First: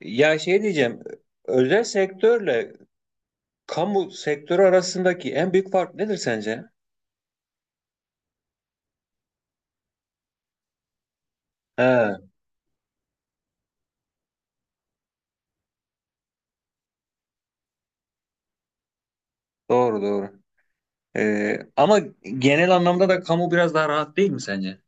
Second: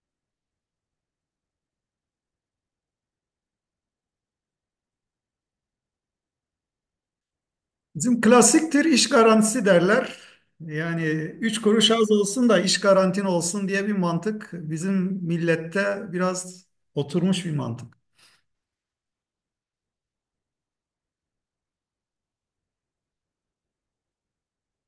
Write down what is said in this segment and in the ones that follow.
Ya şey diyeceğim, özel sektörle kamu sektörü arasındaki en büyük fark nedir sence? Bizim klasiktir iş garantisi derler. Yani üç kuruş az He, olsun da iş garantin olsun diye bir mantık bizim millette biraz oturmuş bir mantık. doğru doğru. Ama genel anlamda da kamu biraz daha rahat değil mi sence?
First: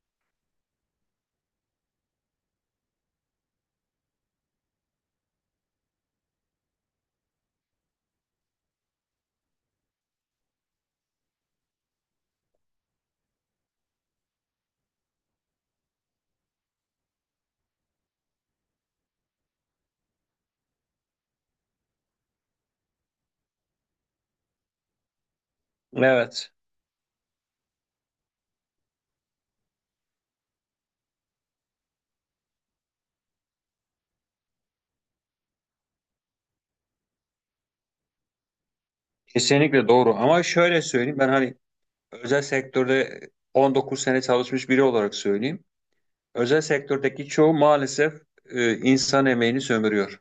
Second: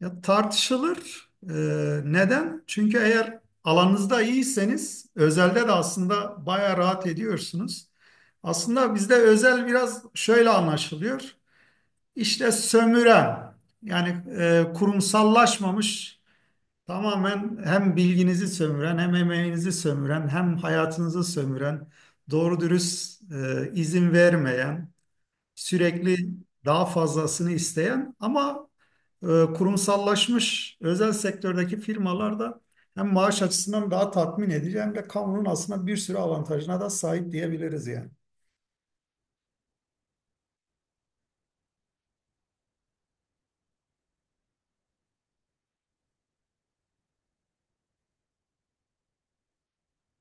Ya tartışılır. Neden? Çünkü eğer alanınızda iyiyseniz özelde de aslında bayağı rahat ediyorsunuz. Aslında bizde özel biraz şöyle anlaşılıyor. İşte sömüren yani kurumsallaşmamış. Tamamen hem bilginizi sömüren, hem emeğinizi sömüren, hem hayatınızı sömüren, doğru dürüst izin vermeyen, sürekli Evet, daha fazlasını isteyen ama e, kurumsallaşmış özel sektördeki firmalar da hem maaş açısından daha tatmin edici hem de kamunun aslında bir sürü avantajına da sahip diyebiliriz yani. kesinlikle doğru. Ama şöyle söyleyeyim, ben hani özel sektörde 19 sene çalışmış biri olarak söyleyeyim. Özel sektördeki çoğu maalesef insan emeğini sömürüyor.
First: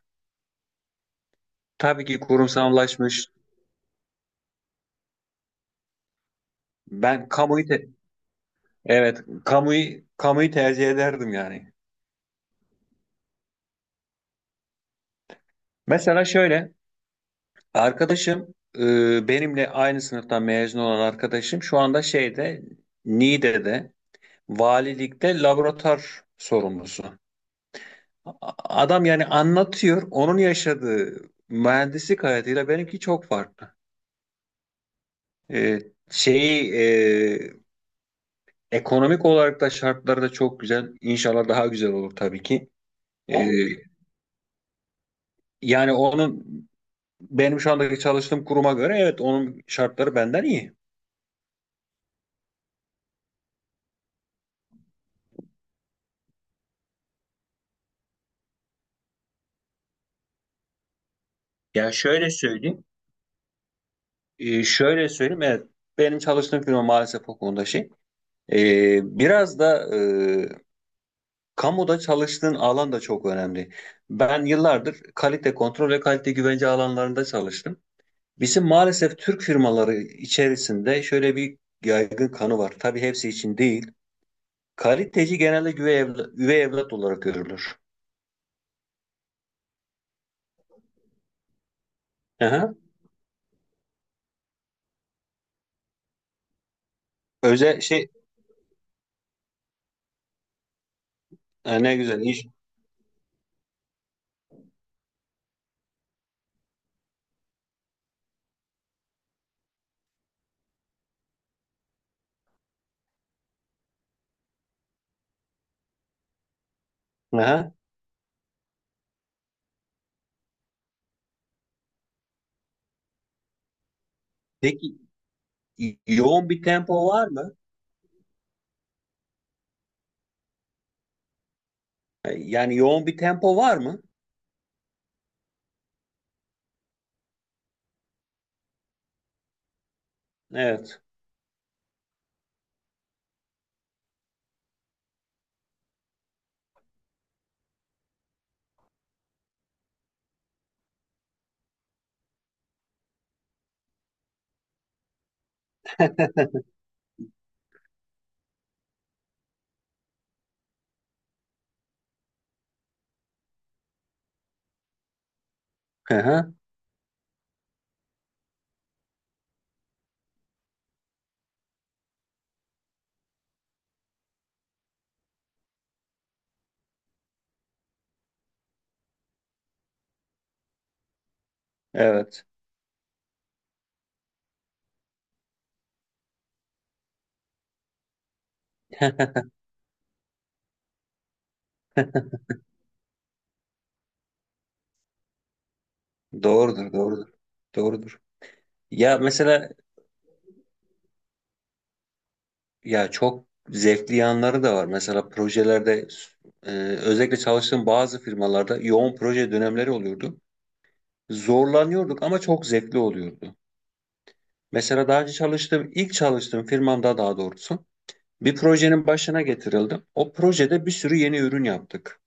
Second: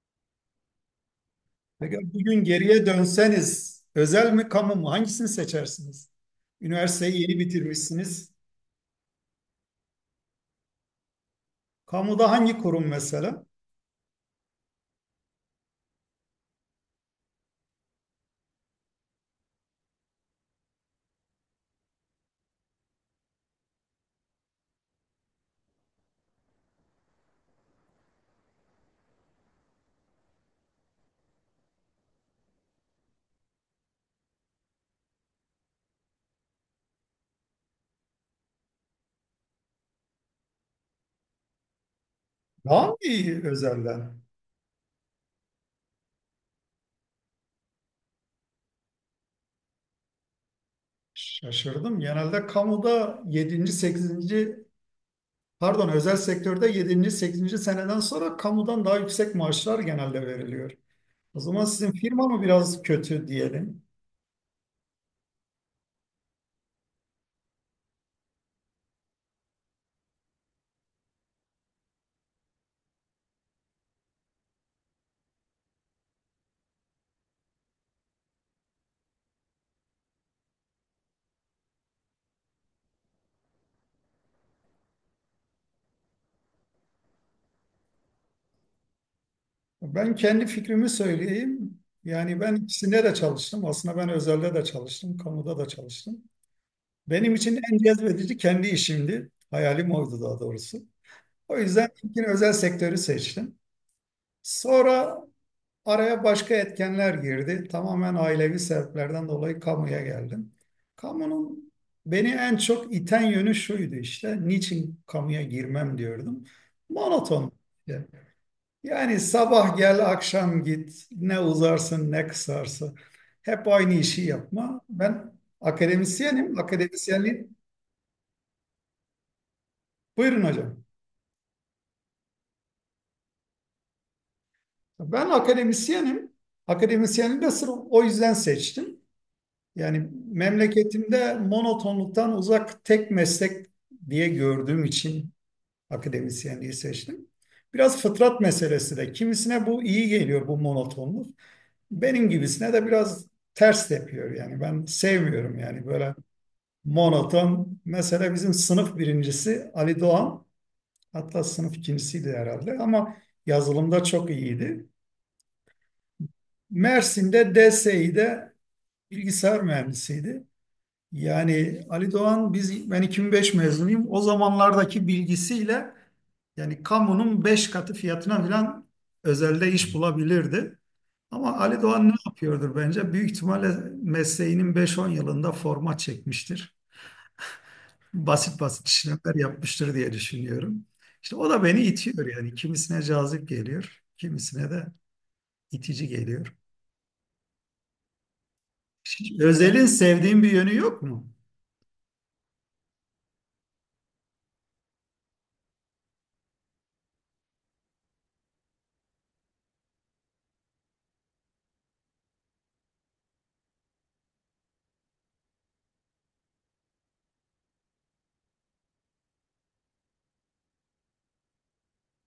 Peki Tabii ki bugün geriye kurumsallaşmış. dönseniz özel mi kamu mu hangisini seçersiniz? Üniversiteyi Ben yeni kamuyu te- bitirmişsiniz. evet, kamuyu tercih ederdim yani. Kamuda hangi kurum mesela? Mesela şöyle, arkadaşım, benimle aynı sınıftan mezun olan arkadaşım şu anda şeyde, Niğde'de valilikte laboratuvar sorumlusu. A- Adam yani anlatıyor, onun yaşadığı mühendislik hayatıyla benimki çok farklı. E, şeyi, ekonomik olarak da şartları da çok güzel. İnşallah daha güzel olur tabii ki. Daha iyi E, özelden? yani onun, benim şu andaki çalıştığım kuruma göre evet, onun şartları benden iyi. Şaşırdım. Genelde kamuda yedinci sekizinci, pardon, özel sektörde yedinci sekizinci seneden sonra kamudan daha yüksek maaşlar genelde veriliyor. O zaman Ya sizin firma şöyle mı biraz söyleyeyim. kötü diyelim? Şöyle söyleyeyim, evet, benim çalıştığım firma maalesef o konuda şey. Biraz da kamuda çalıştığın alan da çok önemli. Ben yıllardır kalite kontrol ve kalite güvence alanlarında çalıştım. Bizim maalesef Türk firmaları içerisinde şöyle bir yaygın kanı var. Tabii hepsi için değil. Kaliteci genelde üvey evlat, üvey evlat olarak görülür. Ben kendi fikrimi söyleyeyim. Yani ben Aha. ikisinde de çalıştım. Aslında ben özelde de çalıştım, kamuda da çalıştım. Benim için en Özel şey, cezbedici kendi işimdi. Hayalim oydu daha doğrusu. O ha, yüzden ne güzel ilkin iş. özel sektörü seçtim. Sonra araya başka etkenler girdi. Tamamen ailevi sebeplerden dolayı kamuya geldim. Kamunun beni en çok iten yönü şuydu işte. Niçin kamuya girmem diyordum. Monoton. Aha. Yani sabah gel, akşam git. Ne uzarsın, ne kısarsın. Hep aynı işi yapma. Peki Ben yoğun akademisyenim. bir tempo var mı? Akademisyenliğin... Buyurun hocam. Yani yoğun bir tempo var mı? Ben akademisyenim. Akademisyenliği de sırf o yüzden seçtim. Yani Evet. memleketimde monotonluktan uzak tek meslek diye gördüğüm için akademisyenliği seçtim. Biraz fıtrat meselesi de. Kimisine bu iyi geliyor, bu monotonluk. Benim gibisine de biraz ters tepiyor yani. Ben sevmiyorum yani böyle monoton. Mesela bizim sınıf birincisi Ali Doğan. Hatta sınıf ikincisiydi herhalde ama yazılımda çok iyiydi. Hı hı, Mersin'de DSİ'de bilgisayar mühendisiydi. Yani Ali Doğan, ben 2005 mezunuyum. O zamanlardaki bilgisiyle yani kamunun 5 katı fiyatına falan özelde iş bulabilirdi. Ama Ali Doğan ne evet. yapıyordur bence? Büyük ihtimalle mesleğinin 5-10 yılında format çekmiştir. Basit basit işlemler yapmıştır diye düşünüyorum. İşte o da beni itiyor yani. Kimisine cazip geliyor, kimisine de itici geliyor. Doğrudur, doğrudur. Doğrudur. Ya Hiç mesela, özelin sevdiğim bir yönü yok mu? ya çok zevkli yanları da var. Mesela projelerde, e, özellikle çalıştığım bazı firmalarda yoğun proje dönemleri oluyordu. Zorlanıyorduk ama çok zevkli oluyordu. Mesela daha önce çalıştığım, ilk çalıştığım firmamda daha doğrusu bir projenin başına getirildim. O projede bir sürü yeni ürün yaptık.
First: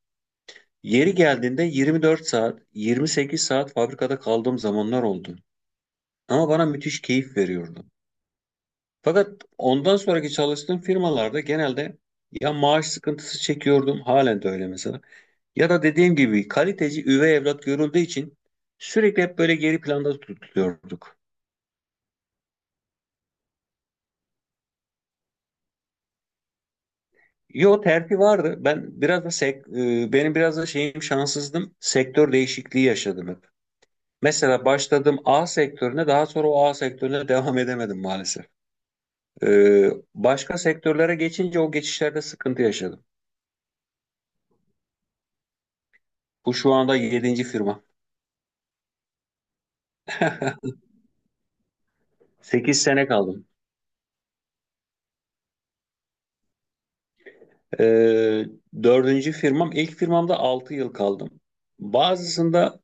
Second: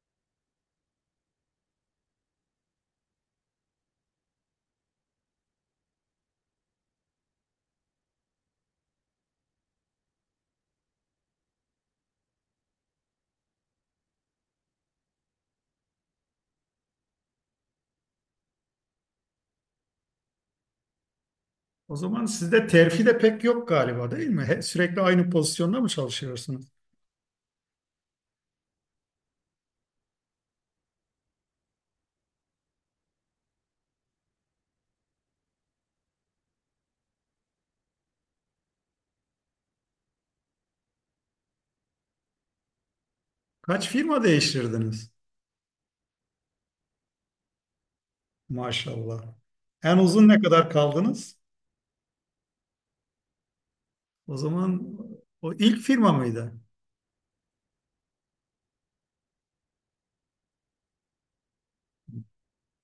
Yeri geldiğinde 24 saat, 28 saat fabrikada kaldığım zamanlar oldu. Ama bana müthiş keyif veriyordu. Fakat ondan sonraki çalıştığım firmalarda genelde ya maaş sıkıntısı çekiyordum, halen de öyle mesela. Ya da dediğim gibi kaliteci üvey evlat görüldüğü için sürekli hep böyle geri planda tutuluyorduk. O zaman sizde terfi de pek yok galiba, değil mi? Sürekli aynı pozisyonda mı çalışıyorsunuz? Yo, terfi vardı. Benim biraz da şeyim, şanssızdım. Sektör değişikliği yaşadım hep. Mesela başladım A sektörüne, daha sonra o A sektörüne devam edemedim maalesef. Ee, başka sektörlere geçince o geçişlerde sıkıntı yaşadım. Kaç firma değiştirdiniz? Bu şu anda yedinci firma. Maşallah. En uzun ne kadar kaldınız? 8 sene kaldım. O zaman o ilk firma mıydı? Ee, dördüncü firmam. İlk firmamda 6 yıl kaldım. Bazısında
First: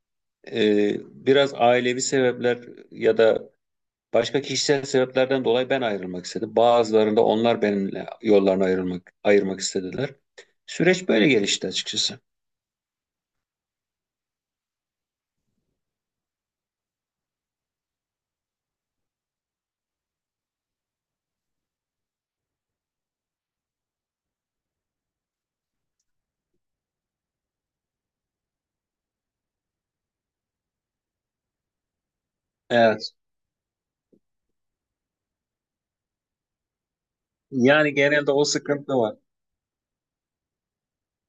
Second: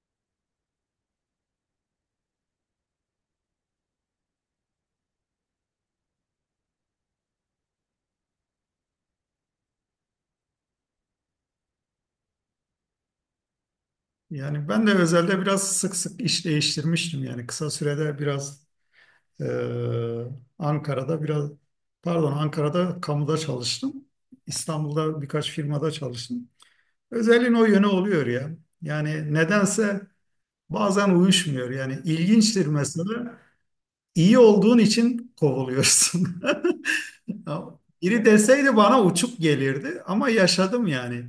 e, biraz ailevi sebepler ya da başka kişisel sebeplerden dolayı ben ayrılmak istedim. Bazılarında onlar benimle yollarını ayrılmak, ayırmak istediler. Süreç böyle gelişti açıkçası. Yani ben de özelde biraz sık sık iş değiştirmiştim. Yani kısa sürede biraz eee, Ankara'da pardon, Ankara'da kamuda çalıştım. İstanbul'da birkaç firmada çalıştım. Özelliğin o yönü oluyor ya. Yani nedense bazen uyuşmuyor yani. İlginçtir Evet. mesela, iyi olduğun için kovuluyorsun. Ya Yani biri genelde o deseydi sıkıntı bana var. uçuk gelirdi ama yaşadım yani.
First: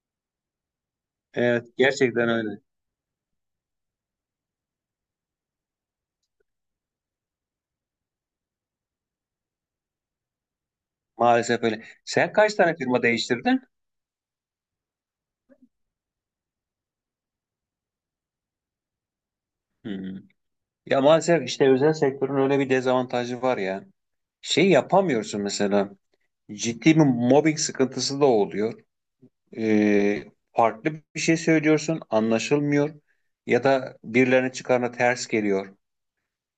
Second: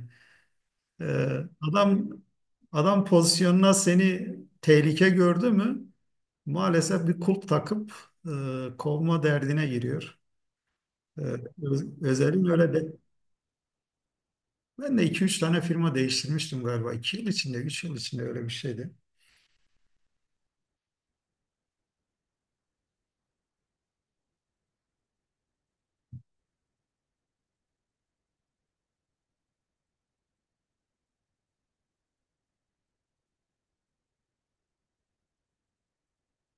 Ee, Evet, Adam, gerçekten öyle. adam pozisyonuna seni tehlike gördü mü, maalesef bir kulp takıp kovma derdine giriyor. Ee, Maalesef öyle. Sen Özelim kaç öyle tane de. firma değiştirdin? Ben de 2 3 tane firma değiştirmiştim galiba. İki yıl içinde, üç yıl içinde öyle bir şeydi. Hmm. Ya maalesef işte özel sektörün öyle bir dezavantajı var ya. Şey yapamıyorsun mesela. Ciddi bir mobbing sıkıntısı da oluyor. Ee, farklı bir şey söylüyorsun, anlaşılmıyor ya da birilerinin çıkarına ters geliyor.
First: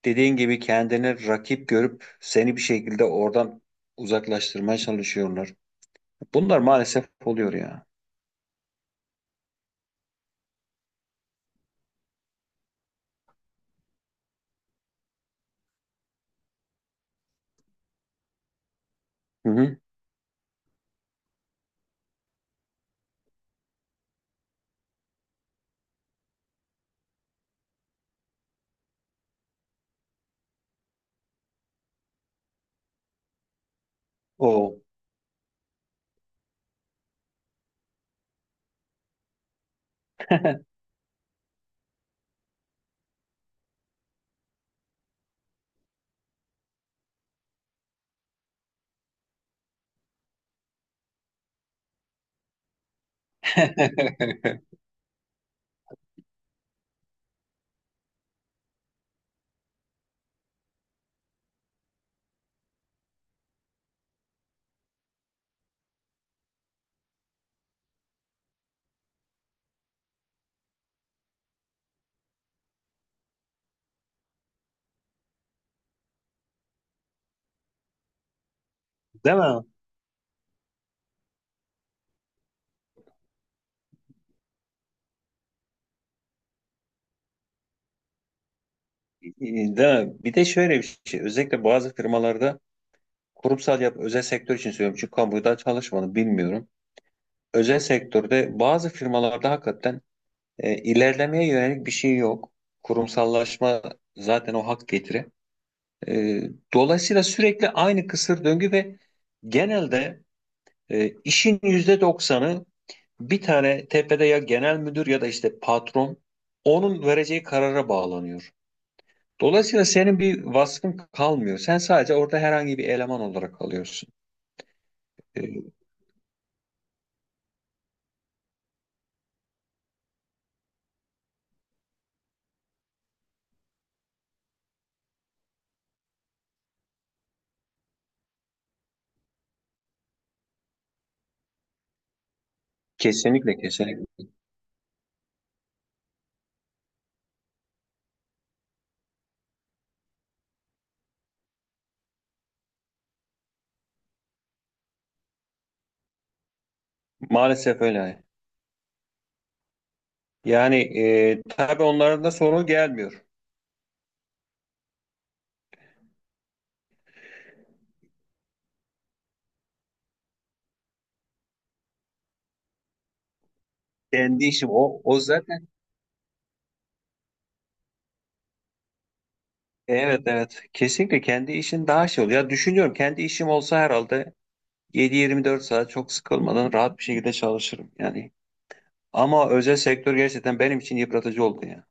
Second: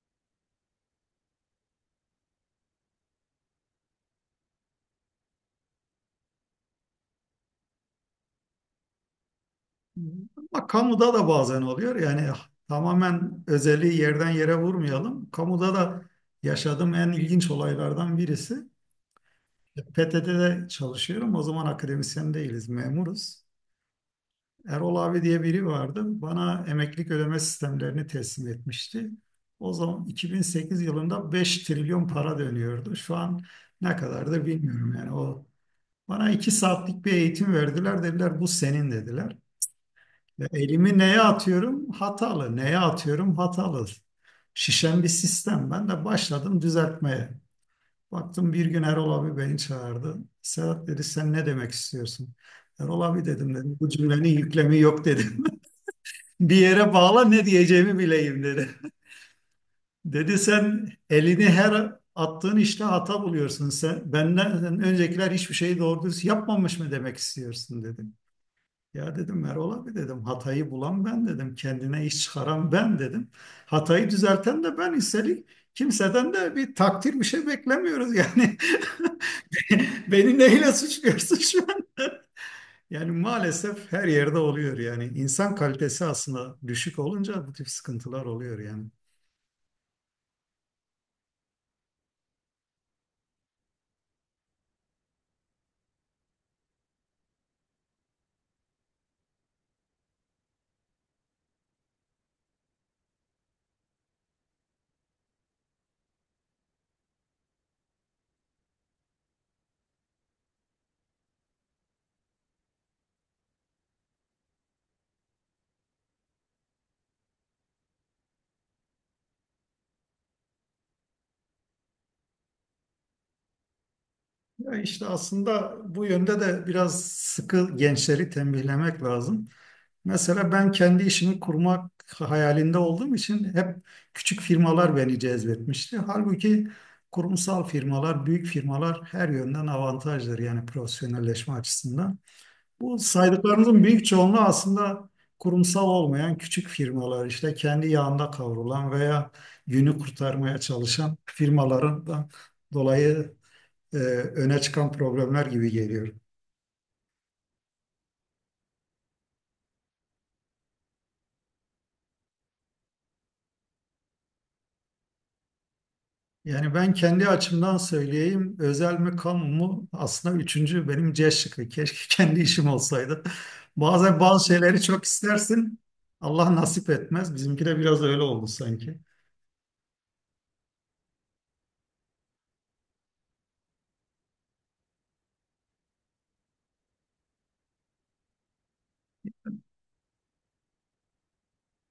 Dediğin gibi kendini rakip görüp seni bir şekilde oradan uzaklaştırmaya çalışıyorlar. Bunlar maalesef oluyor ya. Ama kamuda da bazen oluyor. Yani tamamen özeli yerden yere vurmayalım. Kamuda da yaşadığım en ilginç olaylardan birisi: Hı hı. PTT'de çalışıyorum. O zaman akademisyen değiliz, memuruz. Erol abi diye biri vardı. Bana emeklilik ödeme sistemlerini teslim etmişti. O zaman 2008 yılında 5 trilyon para dönüyordu. Şu an ne kadardır O. bilmiyorum yani o. Bana 2 saatlik bir eğitim verdiler. Dediler bu senin, dediler. Ya elimi neye atıyorum? Hatalı. Neye atıyorum? Hatalı. Şişen bir sistem. Ben de başladım düzeltmeye. Baktım bir gün Erol abi beni çağırdı. Sedat dedi, sen ne demek istiyorsun? Erol abi dedim bu cümlenin yüklemi yok dedim. Bir yere bağla, ne diyeceğimi bileyim dedi. Dedi sen elini her attığın işte hata buluyorsun. Sen benden öncekiler hiçbir şeyi doğru düz yapmamış mı demek istiyorsun dedi. Ya dedim Erol abi, dedim hatayı bulan ben dedim, kendine iş çıkaran ben dedim. Hatayı düzelten de ben, üstelik kimseden de bir takdir bir şey beklemiyoruz yani. Değil mi? Beni neyle suçluyorsun şu an? Yani maalesef her yerde oluyor yani. İnsan kalitesi aslında düşük olunca bu tip sıkıntılar oluyor yani. Değil mi? Bir de şöyle bir şey. Özellikle bazı firmalarda kurumsal yap, özel sektör için söylüyorum. Çünkü kamuda çalışmadım, bilmiyorum. Özel sektörde bazı firmalarda hakikaten, ilerlemeye yönelik bir şey yok. Kurumsallaşma zaten o hak getiri. E, dolayısıyla sürekli aynı kısır döngü ve genelde işin %90'ı bir tane tepede, ya genel müdür ya da işte patron, onun vereceği karara bağlanıyor. Dolayısıyla senin bir vasfın kalmıyor. Sen sadece orada herhangi bir eleman olarak kalıyorsun. Ya işte E, aslında bu yönde de biraz sıkı gençleri tembihlemek lazım. Mesela ben kendi işimi kurmak hayalinde olduğum için hep küçük firmalar beni cezbetmişti. Halbuki kurumsal firmalar, büyük firmalar her yönden avantajdır yani profesyonelleşme açısından. Bu kesinlikle saydıklarınızın kesinlikle. büyük çoğunluğu aslında kurumsal olmayan küçük firmalar, işte kendi yağında kavrulan veya günü kurtarmaya çalışan firmaların da dolayı e, öne çıkan problemler gibi geliyor. Maalesef öyle. Yani tabii onların da sorun gelmiyor. Yani ben kendi açımdan söyleyeyim, özel mi kamu mu, aslında üçüncü benim C şıkkı. Keşke kendi işim olsaydı. Bazen Kendi bazı işim şeyleri o, çok o zaten. istersin, Allah nasip etmez. Bizimki de biraz öyle oldu sanki. Evet evet, kesinlikle kendi işin daha şey oluyor. Ya düşünüyorum, kendi işim olsa herhalde 7-24 saat çok sıkılmadan rahat bir şekilde çalışırım yani. Ama özel sektör gerçekten benim için yıpratıcı oldu ya.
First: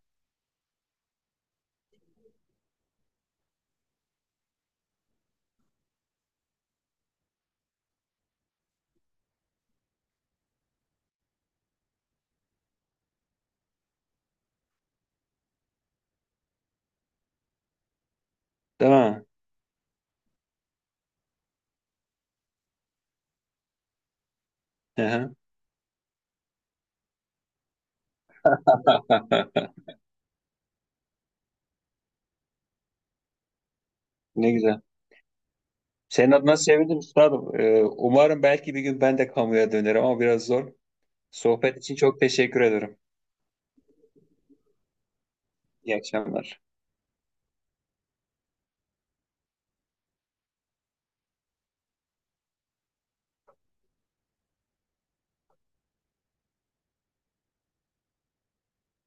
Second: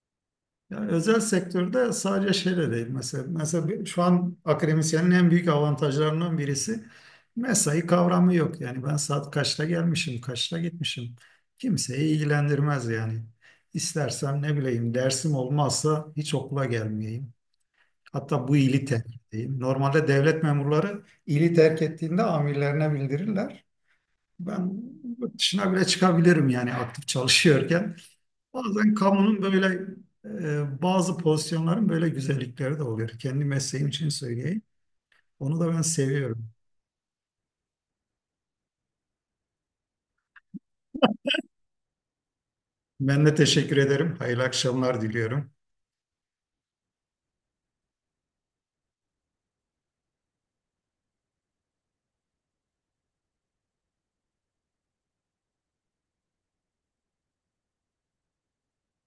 Yani özel sektörde sadece şeyle değil mesela. Şu an akademisyenin en büyük avantajlarından birisi, mesai kavramı yok. Yani ben saat kaçta gelmişim, kaçta gitmişim, kimseyi ilgilendirmez yani. İstersem ne bileyim dersim olmazsa hiç okula gelmeyeyim. Hatta bu ili Değil terk mi? edeyim. Normalde devlet memurları ili terk ettiğinde amirlerine bildirirler. Ben Hı hı. yurt dışına bile çıkabilirim yani aktif çalışıyorken. Bazen kamunun böyle, bazı pozisyonların böyle güzellikleri de oluyor. Kendi mesleğim için Ne söyleyeyim. güzel. Onu da ben Senin seviyorum. adına sevindim üstadım. Umarım belki bir gün ben de kamuya dönerim ama biraz zor. Sohbet için çok teşekkür ederim. Ben de teşekkür ederim. Hayırlı akşamlar diliyorum. İyi akşamlar.